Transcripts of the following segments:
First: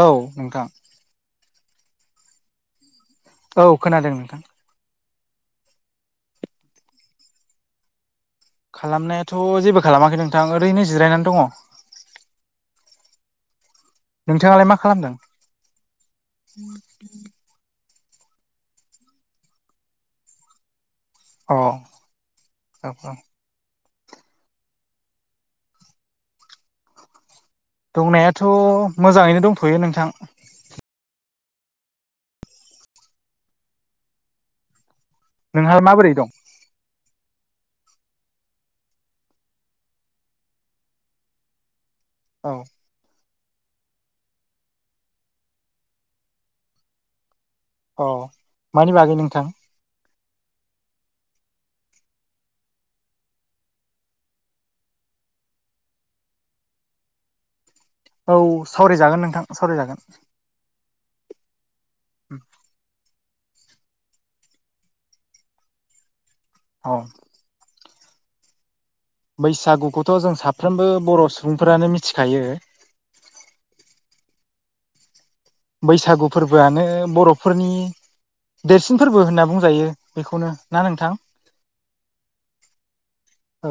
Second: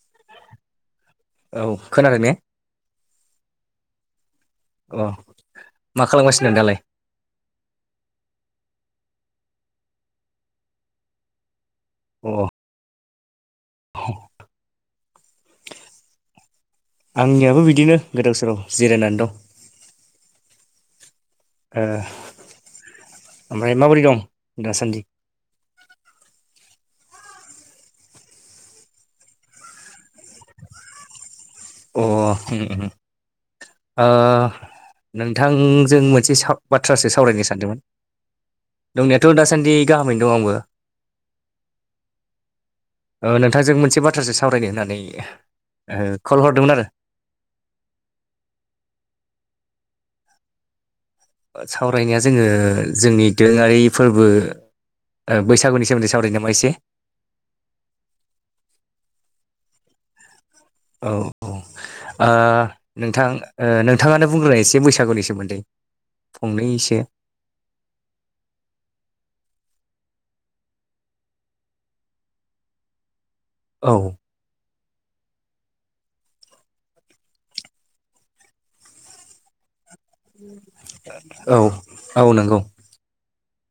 औ नोंथां औ खोनादों ने औ खोनादों नोंथां अ मा खालामगासिनो दं दालाय खालामनायाथ' जेबो खालामाखै नोंथां ओरैनो जिरायनानै दङ अ औ नोंथाङालाय मा खालामदों आंनियाबो बिदिनो गोदाव सोराव जिरायनानै दं अ औ औ ओमफ्राय माबोरै दं दासान्दि दंनायाथ' मोजाङैनो दंथ'यो नोंथां अ नोंहा नोंथांजों माबोरै दं मोनसे साव बाथ्रासो सावरायनो सानदोंमोन दंनायाथ' दासान्दि गाहामैनो दं आंबो [inaudible] औ नोंथांजों मोनसे बाथ्रासो सावरायनो होननानै कल हरदोंमोन आरो अ मानि बागै नोंथां सावरायनाया जोङो जोंनि दोरोङारि फोरबो बैसागुनि सोमोन्दै सावरायनो नामा एसे औ सावरायजागोन नोंथां सावरायजागोन औ औ नोंथां नोंथाङानो बुंग्रोनाय एसे बैसागुनि सोमोन्दै औ फंनैसो बैसागुखौथ' जों साफ्रोमबो बर' सुबुंफोरानो मिथिखायो औ बैसागु फोरबोआनो बर'फोरनि देरसिन फोरबो होनना बुंजायो बेखौनो ना नोंथां औ औ नंगौ औ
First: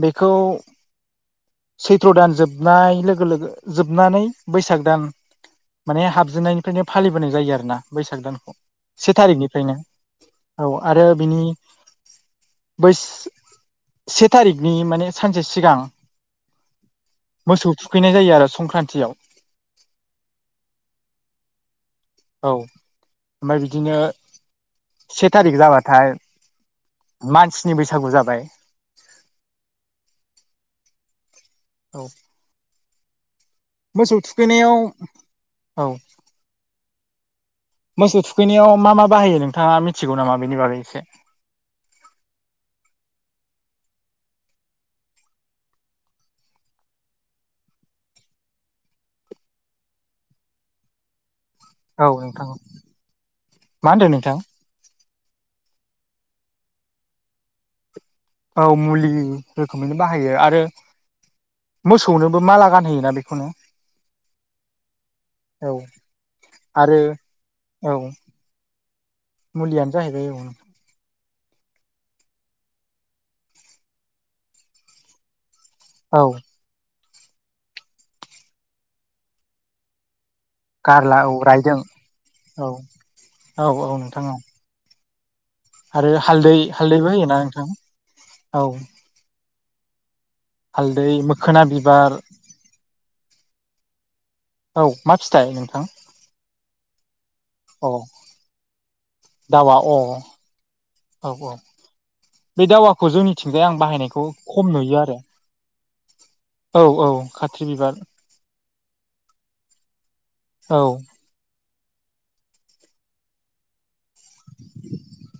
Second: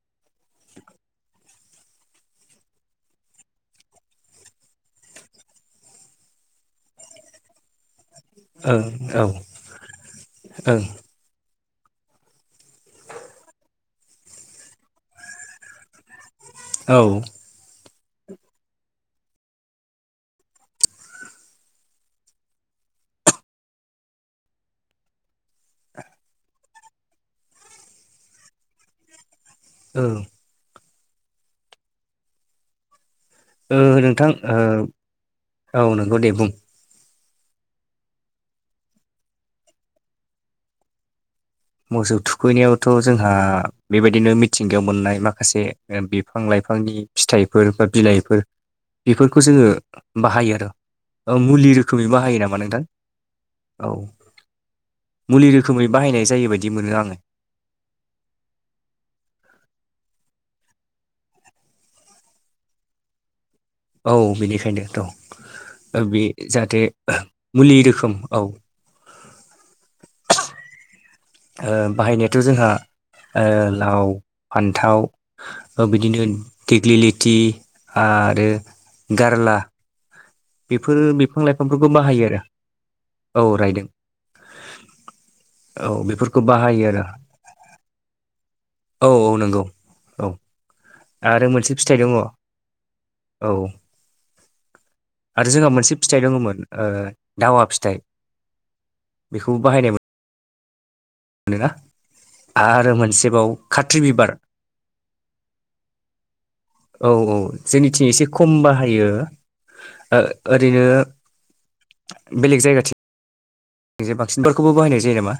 बेखौ सैथ्र' दान जोबनाय लोगो लोगो जोबनानै बैसाग दान माने हाबजेननायनिफ्रायनो फालिबोनाय जायो आरो ना बैसाग दानखौ ओं से औ थारिखनिफ्रायनो औ आरो बिनि बैस से थारिखनि माने सानसे सिगां औ मोसौ थुखैनाय जायो आरो संक्रान्तिआव औ ओमफ्राय बिदिनो से थारिख जाबाथाय मानसिनि बैसागु जाबाय औ औ मोसौ नोंथां थुखैनायाव औ नंगौ दे बुं मोसौ थुखैनायाव मा मा बाहायो नोंथाङा मिथिगौ नामा बेनि बागै एसे मोसौ थुखैनायावथ' जोंहा बेबायदिनो मिथिंगायाव मोननाय माखासे बिफां लाइफांनि फिथाइफोर बा बिलाइफोर बेफोरखौ जोङो बाहायो आरो मुलि रुखुमै बाहायो नामा नोंथां मा औ होनदों नोंथां मुलि रोखोमै बाहायनाय जायो बायदि मोनो आङो औ मुलि रोखोमैनो बाहायो आरो मोसौनोबो माला गानहयोना बेखौनो औ बेनिखायनो औ द' बे जाहाथे आरो मुलि औ रोखोम औ मुलियानो जाहैबाय औ बाहायनायाथ' जोंहा लाव फान्थाव बिदिनो औ दिग्लिलिटि आरो गारला बेफोर गारला औ बिफां रायदों लाइफांफोरखौ बाहायो आरो औ औ रायदों औ आरो बेफोरखौ हालदै बाहायो हालदैबो होयोना नोंथां औ औ-औ नंगौ औ हालदै आरो मोखोना मोनसे फिथाइ बिबार दङ औ औ मा फि आरो जोंहा मोनसे फिथाइ दङमोन दावा फिथाइ बेखौबो दावआ बाहायनाय अ औ-औ मोनोना बे आरो दावाखौ मोनसेबाव जोंनिथिंजाय आं खाथ्रि बाहायनायखौ बिबार खम नुयो आरो औ औ-औ औ खाथ्रि बिबार जोंनिथिं एसे खम बाहायो औ ओरैनो बेलेग जाया। बेे बांसिनफोरखौबो बाहायनाय जायो नामा?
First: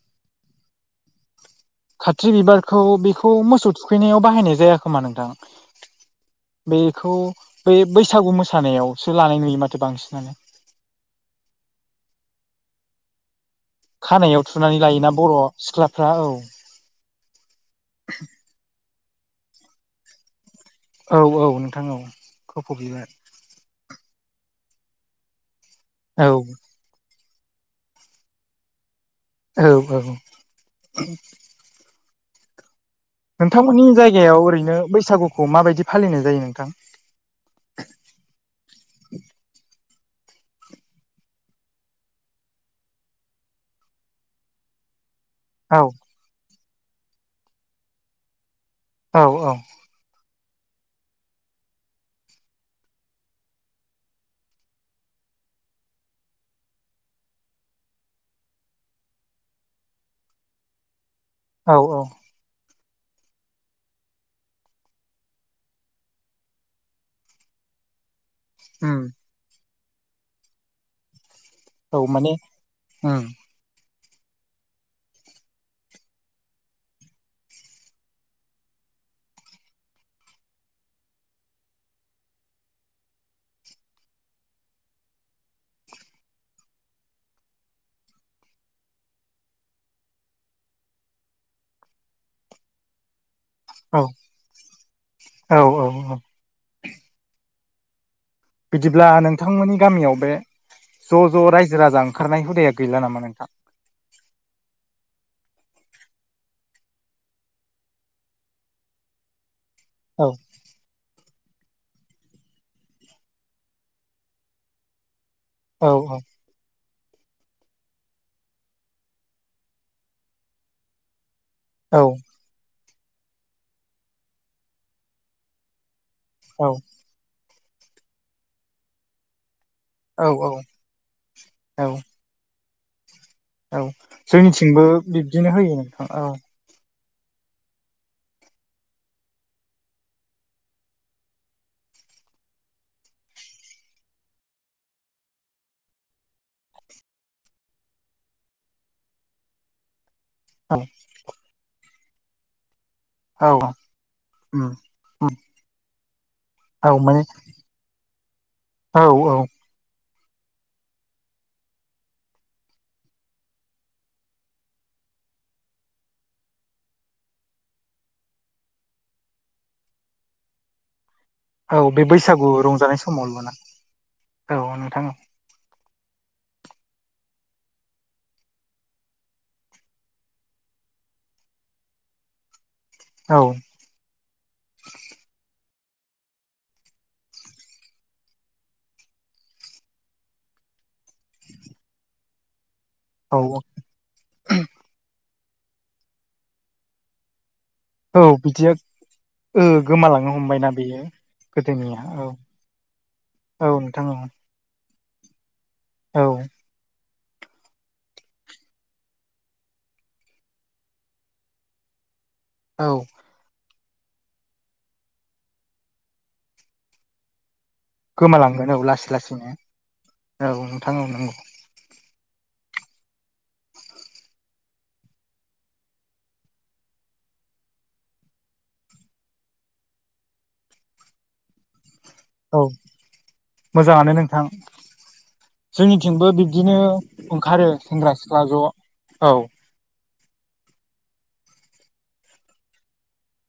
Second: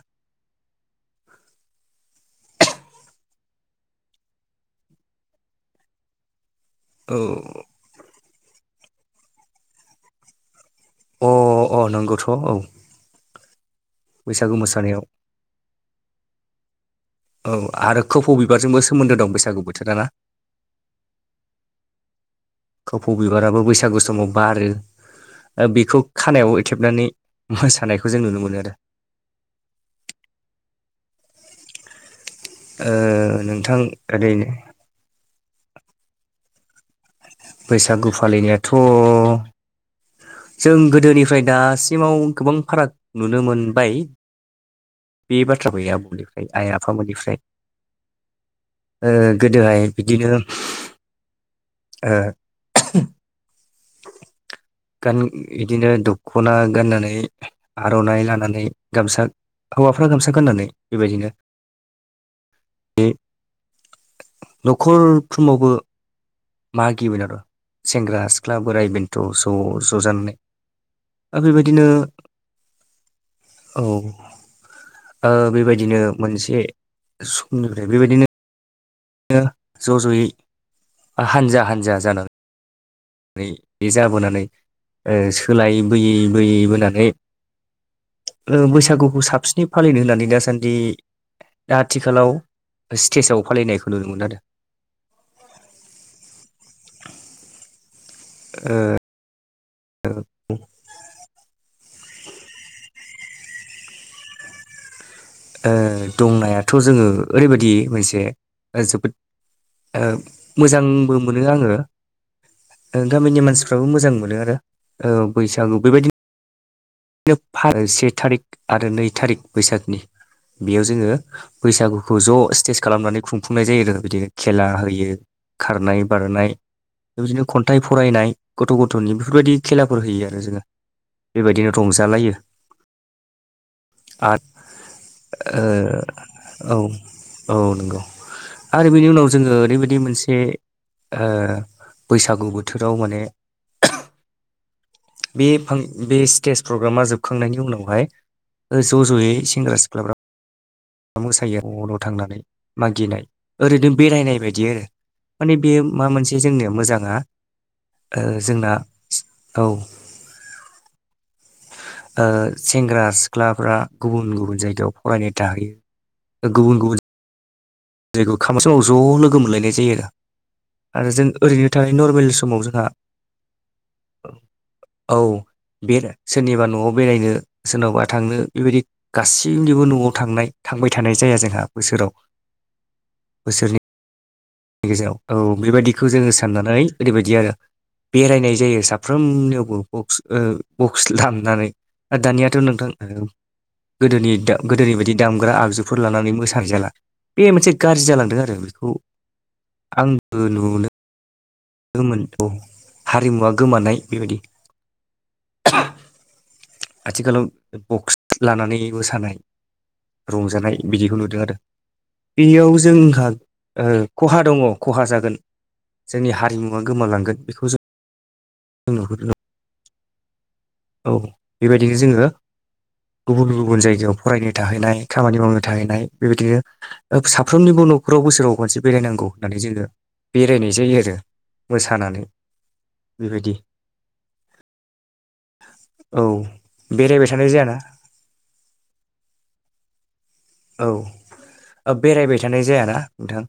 खाथ्रि बिबारखौ बेखौ मोसौ थुखैनायाव बाहायनाय जाय खोमा नोंथां? बेखौ बे बैसागु मोसानायावसो लानाय नुयो माथो बांसिनानो। अ अ नंगौथ' औ। खानायाव बैसागु थुनानै मोसानायाव लायोना बर' सिख्लाफ्रा औ। औ आरो खोफौ बिबारजोंबो सोमोन्दो दं बैसागु बोथोर ना औ-औ नोंथां औ खोफौ बिबार बिबाराबो बैसागु समाव बारो बेखौ औ खानायाव थेबनानै। मोसानायखौ जों नुनो मोनो आरो। औ-औ ओ नोंथांमोननि जायगायाव ओरैनो बैसागुखौ माबायदि फालिनाय जायो नोंथां। बैसागु फालिनायाथ' जों गोदोनिफ्राय दासिमाव गोबां फाराग नुनो मोनबाय। बे बाथ्रा औ गोै आबुंनिफ्राय आइ-आफामोननिफ्राय ओ औ औ गोदोहाय बिदिनो ओ गान बिदिनो दखना गाननानै आर'नाइ लानानै गामसा हौवाफ्रा गामसा गाननानै बेबायदिनो‌ औ औ। उम न'खरफ्रोमावबो मागियोमोन आरो सेंग्रा सिख्ला बोराय उम बेन्थ' ज' ज'जानानै। दा बेबायदिनो औ माने उम औ ओ बेबायदिनो मोनसे समनिफ्राय बेबायदिनो ओ ज' ज'यै हानजा हानजा जाना नै जाबोनानै सोलाय बोयै बोयै बोनानै ओ बैसागुखौ साबसिनै फालिनो होननानै दासान्दि दा आथिखालाव स्टेजाव फालिनायखौ औ नुनो मोनो आरो। औ औ औ। बिदिब्ला नोंथांमोननि गामियाव बे ज' ज' रायजो राजा ओंखारनाय हुदाया गैला नामा नोंथां। ओ दंनायाथ' जोङो ओरैबायदि मोनसे जोबोद ओ औ मोजांबो मोनो आङो गामिनि मानसिफ्राबो मोजां मोनो आरो। औ बैसागु औ बेबायदि से थारिक आरो नै थारिक बैसागनि बेयाव जोङो औ बैसागुखौ ज' स्टेज खालामनानै खुंफुंनाय जायो आरो बिदिनो खेला होयो। खारनाय बारनाय औ बेबायदिनो खन्थाइ फरायनाय गथ' गथ'नि बेफोरबायदि खेला फोर औ होयो आरो जोङो बेबायदिनो औ रंजालायो। औ आरो जोंनिथिंबो बिब्दिनो होयो नोंथां औ। औ औ नंगौ आरो बेनि उनाव जोङो ओरैबायदि मोनसे ओ बैसागु बोथोराव माने बे बे स्टेज प्रग्रामा जोबखांनायनि उनावहाय ओ ज' ज'यै सेंग्रा सिख्लाफ्रा औ। मोसायो न' न' थांनानै मागिनाय औ ओरैनो बेरायनाय बायदि उम आरो उम माने बेयो माबा मोनसे जोंनि औ माने मोजाङा जोंना औ। ओ सेंग्रा सिख्लाफ्रा गुबुन गुबुन जायगायाव फरायनो थाहैयो। गुबुन गुबुन जायखौ [unintelligible] समाव ज' लोगो मोनलायनाय जायो आरो। आरो जों ओरैनो औ थानाय बे नरमेल बैसागु समाव जोंहा रंजानाय समावल' ना औ नोंथां औ बे आरो सोरनिबा न'आव बेरायनो सोरनावबा थांनो बेबायदि गासैनिबो न'आव थांनाय थांबाय थानाय जाया जोंहा बोसोराव औ बोसोरनि गेजेराव औ बेबायदिखौ जोङो साननानै ओरैबायदि आरो बेरायनाय जायो साफ्रोमनियावबो बक्स ओ बक्स दामनानै दानियाथ' नोंथां औ औ गोदोनि गोदोनि बायदि दामग्रा आगजुफोर लानानै मोसा जाला बे मोनसे गाज्रि औ जालांदों आरो बिदिया बेखौ ओ गोमालांनो आंबो हमबायना नुनो बेयो मोन औ हारिमुवा औ गोमानाय नोंथां औ बेबायदि औ आथिखालाव बक्स लानानै मोसानाय रंजानाय बिदिखौ नुदों आरो बेयाव औ जोंहा ओ खहा दङ खहा जागोन जोंनि हारिमुवा गोमालांगोन बेखौ जों गोमालांगोन औ लासै नुहुरो लासैनो औ नोंथां औ नंगौ बेबायदिनो जोङो गुबुन गुबुन जायगायाव फरायनो थाहैनाय खामानि मावनो थाहैनाय बेबायदिनो साफ्रोमनिबो न'खराव बोसोराव मोनसे बेरायनांगौ होननानै जोङो बेरायनाय जायो आरो मोसानानै औ बेबायदि मोजाङानो नोंथां औ जोंनिथिंबो बिब्दिनो बेरायबाय थानाय ओंखारो जायाना सेंग्रा सिख्ला ज' औ औ बेरायबाय थानाय जायाना नोंथां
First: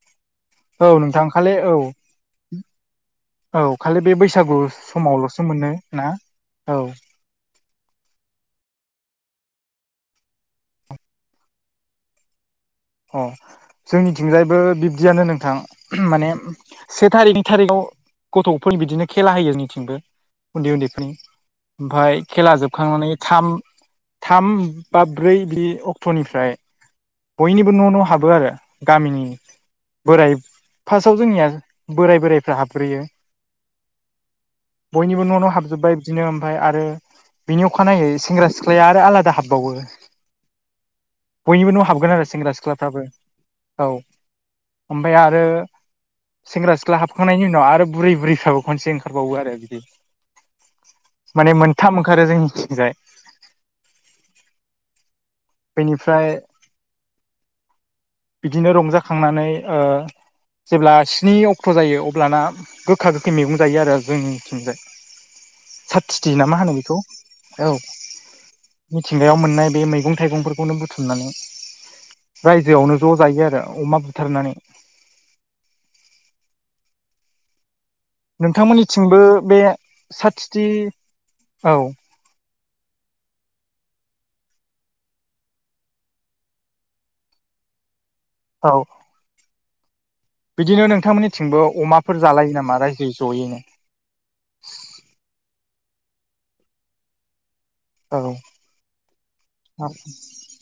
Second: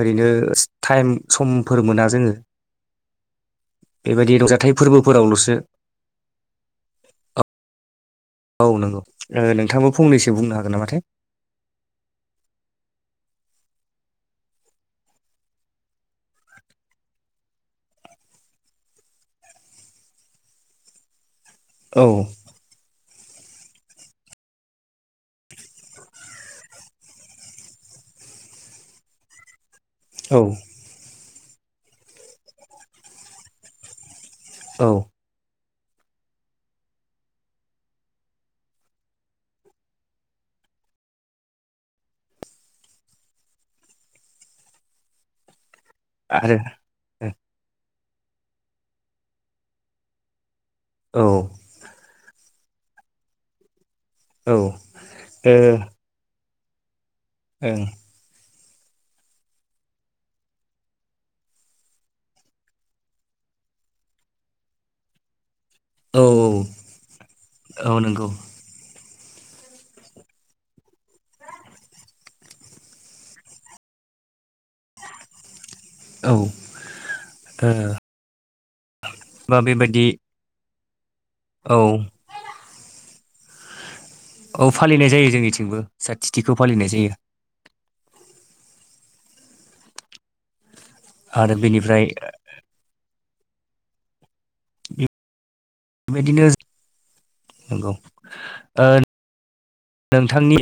ओरैनो औ नोंथां खाललि औ दा जोङो औ खालि बे बेबायदि बैसागु रंजाथाइ समावल'सो फोरबोफोरावल'सो मोनो ना औ औ नंगौ नोंथांबो फंनैसो बुंनो हागोन नामाथाय अ जोंनिथिंजायबो बिब्दियानो नोंथां माने से थारिखनि थारिखाव गथ'फोरनि बिदिनो खेला होयो जोंनिथिंबो उनदै उनदैफोरनि औ ओमफ्राय खेला जोबखांनानै थाम थाम बा ब्रै बे अक्ट'निफ्राय बयनिबो न' न' हाबो आरो गामिनि बोराय औ फार्स्टयाव जोंनिया बोराय बोराइफ्रा हाबग्रोयो औ बयनिबो न' नाव हाबजोब्बाय बिदिनो ओमफ्राय आरो बिनि अखानायै सेंग्रा सिख्लाया आरो आलादा हाबबावो बयनिबो न' हाबगोन आरो सेंग्रा सिख्लाफ्राबो औ ओमफ्राय आरो सेंग्रा आरो सिख्ला सिख्ला औ हाबखांनायनि उनाव आरो बुरै बुरैफ्राबो खनसे ओंखारबावो आरो बिदि औ माने थाम ओंखारो जोंनिजाय औ ओ फ्राय ओं बिदिनो रंजाखांनानै ओ जेब्ला स्नि अक्ट' जायो अब्लाना गोखा गोखै मैगं जायो आरो जोंनिथिंजाय औ सातथिथि ना मा होनो बेखौ औ मिथिंगायाव मोननाय बे मैगं थाइगंफोरखौनो बुथुमनानै रायजोयावनो ज' जायो आरो अमा बुथारनानै औ ओ नोंथांमोननिथिंबो बा बे बेबायदि साथिथि औ औ फालिनाय जायो जोंनिथिंबो साथथिथिखौ फालिनाय जायो औ बिदिनो आरो नोंथांमोननिथिंबो बेनिफ्राय अमाफोर जालायो नामा रायजोयै ज'यैनो बेबायदिनो नंगौ औ ओ औ नोंथांनि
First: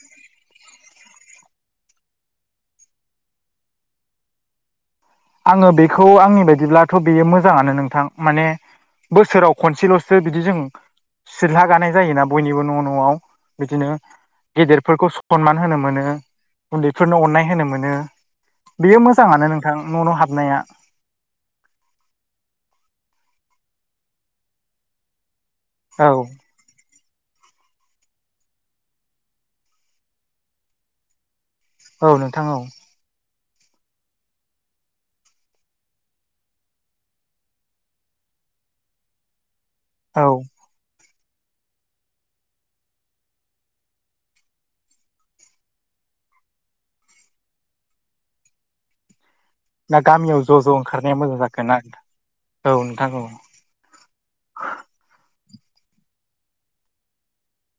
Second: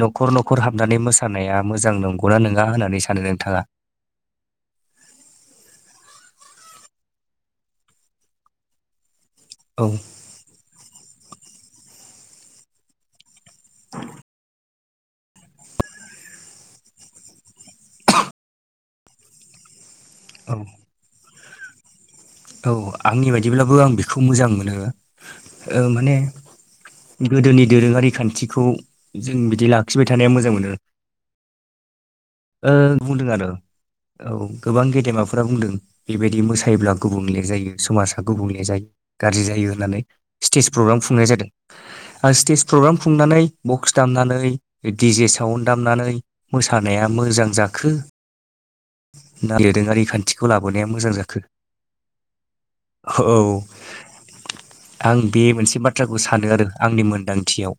न'खर न'खर हाबनानै मोसानाया मोजां नंगौना नङा होननानै सानो नोंथाङा आङो बेखौ आंनि बायदिब्लाथ' बेयो मोजाङानो नोंथां माने बोसोराव औ खनसेल'सो बिदि जों सिलला गानाय जायोना बयनिबो न' न'आव बिदिनो गेदेरफोरखौ सनमान होनो मोनो उनदैफोरनो अननाय होनो मोनो बेयो मोजाङानो नोंथां न' न' औ हाबनाया औ आंनि बायदिब्लाबो आं बेखौ मोजां मोनो ओ माने औ गोदोनि दोरोङारि खानथिखौ जों बिदि लाखिबाय थानाया मोजां मोनो औ नोंथां औ ओ बुंदों आरो औ गोबां गेदेमाफोरा बुंदों बेबायदि मोसायोब्ला गुबुंले जायो समाजा गुबुंले जायो गाज्रि जायो होननानै औ स्टेज प्रग्राम खुंनाय जादों स्टेज प्रग्राम खुंनानै बक्स दामनानै डि जे साउन्ड दामनानै मोसानाया मोजां जाखो ना दोरोंङारि गामियाव खान्थिखौ ज' ज' लाबोनाया मोजां ओंखारनाया जाखो जागोन ना औ नोंथां औ आं बे मोनसे बाथ्राखौ सानो आरो आंनि मोनदांथियाव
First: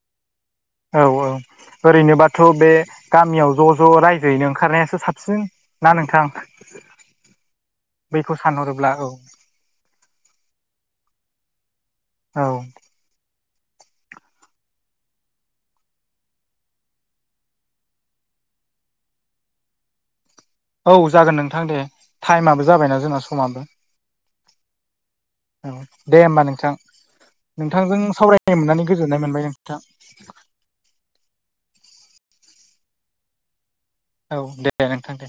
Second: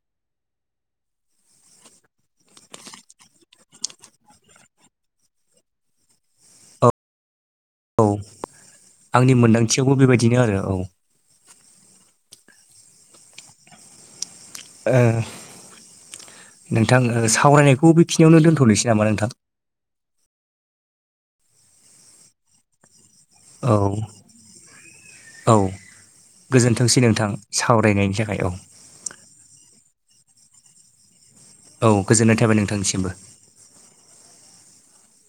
औ औ ओरैनोबाथ' बे गामियाव ज' ज' रायजोयैनो ओंखारनायासो साबसिन ना नोंथां औ औ बैखौ सानहरोब्ला औ आंनि मोनदांथियावबो बेबायदिनो आरो औ औ नोंथां सावरायनायखौ बेखिनियावनो दोनथ'नोसै नामा नोंथां औ जागोन नोंथां दे टाइमाबो जाबायना जोंना समाबो औ औ दे होमबा नोंथां गोजोनथोंसै नोंथां नोंथांजों सावरायनायनि थाखाय औ सावरायनो मोननानै गोजोन्नाय मोनबाय नोंथां औ गोजोननाय थाबाय नोंथांनिसिमबो औ दे दे नोंथां दे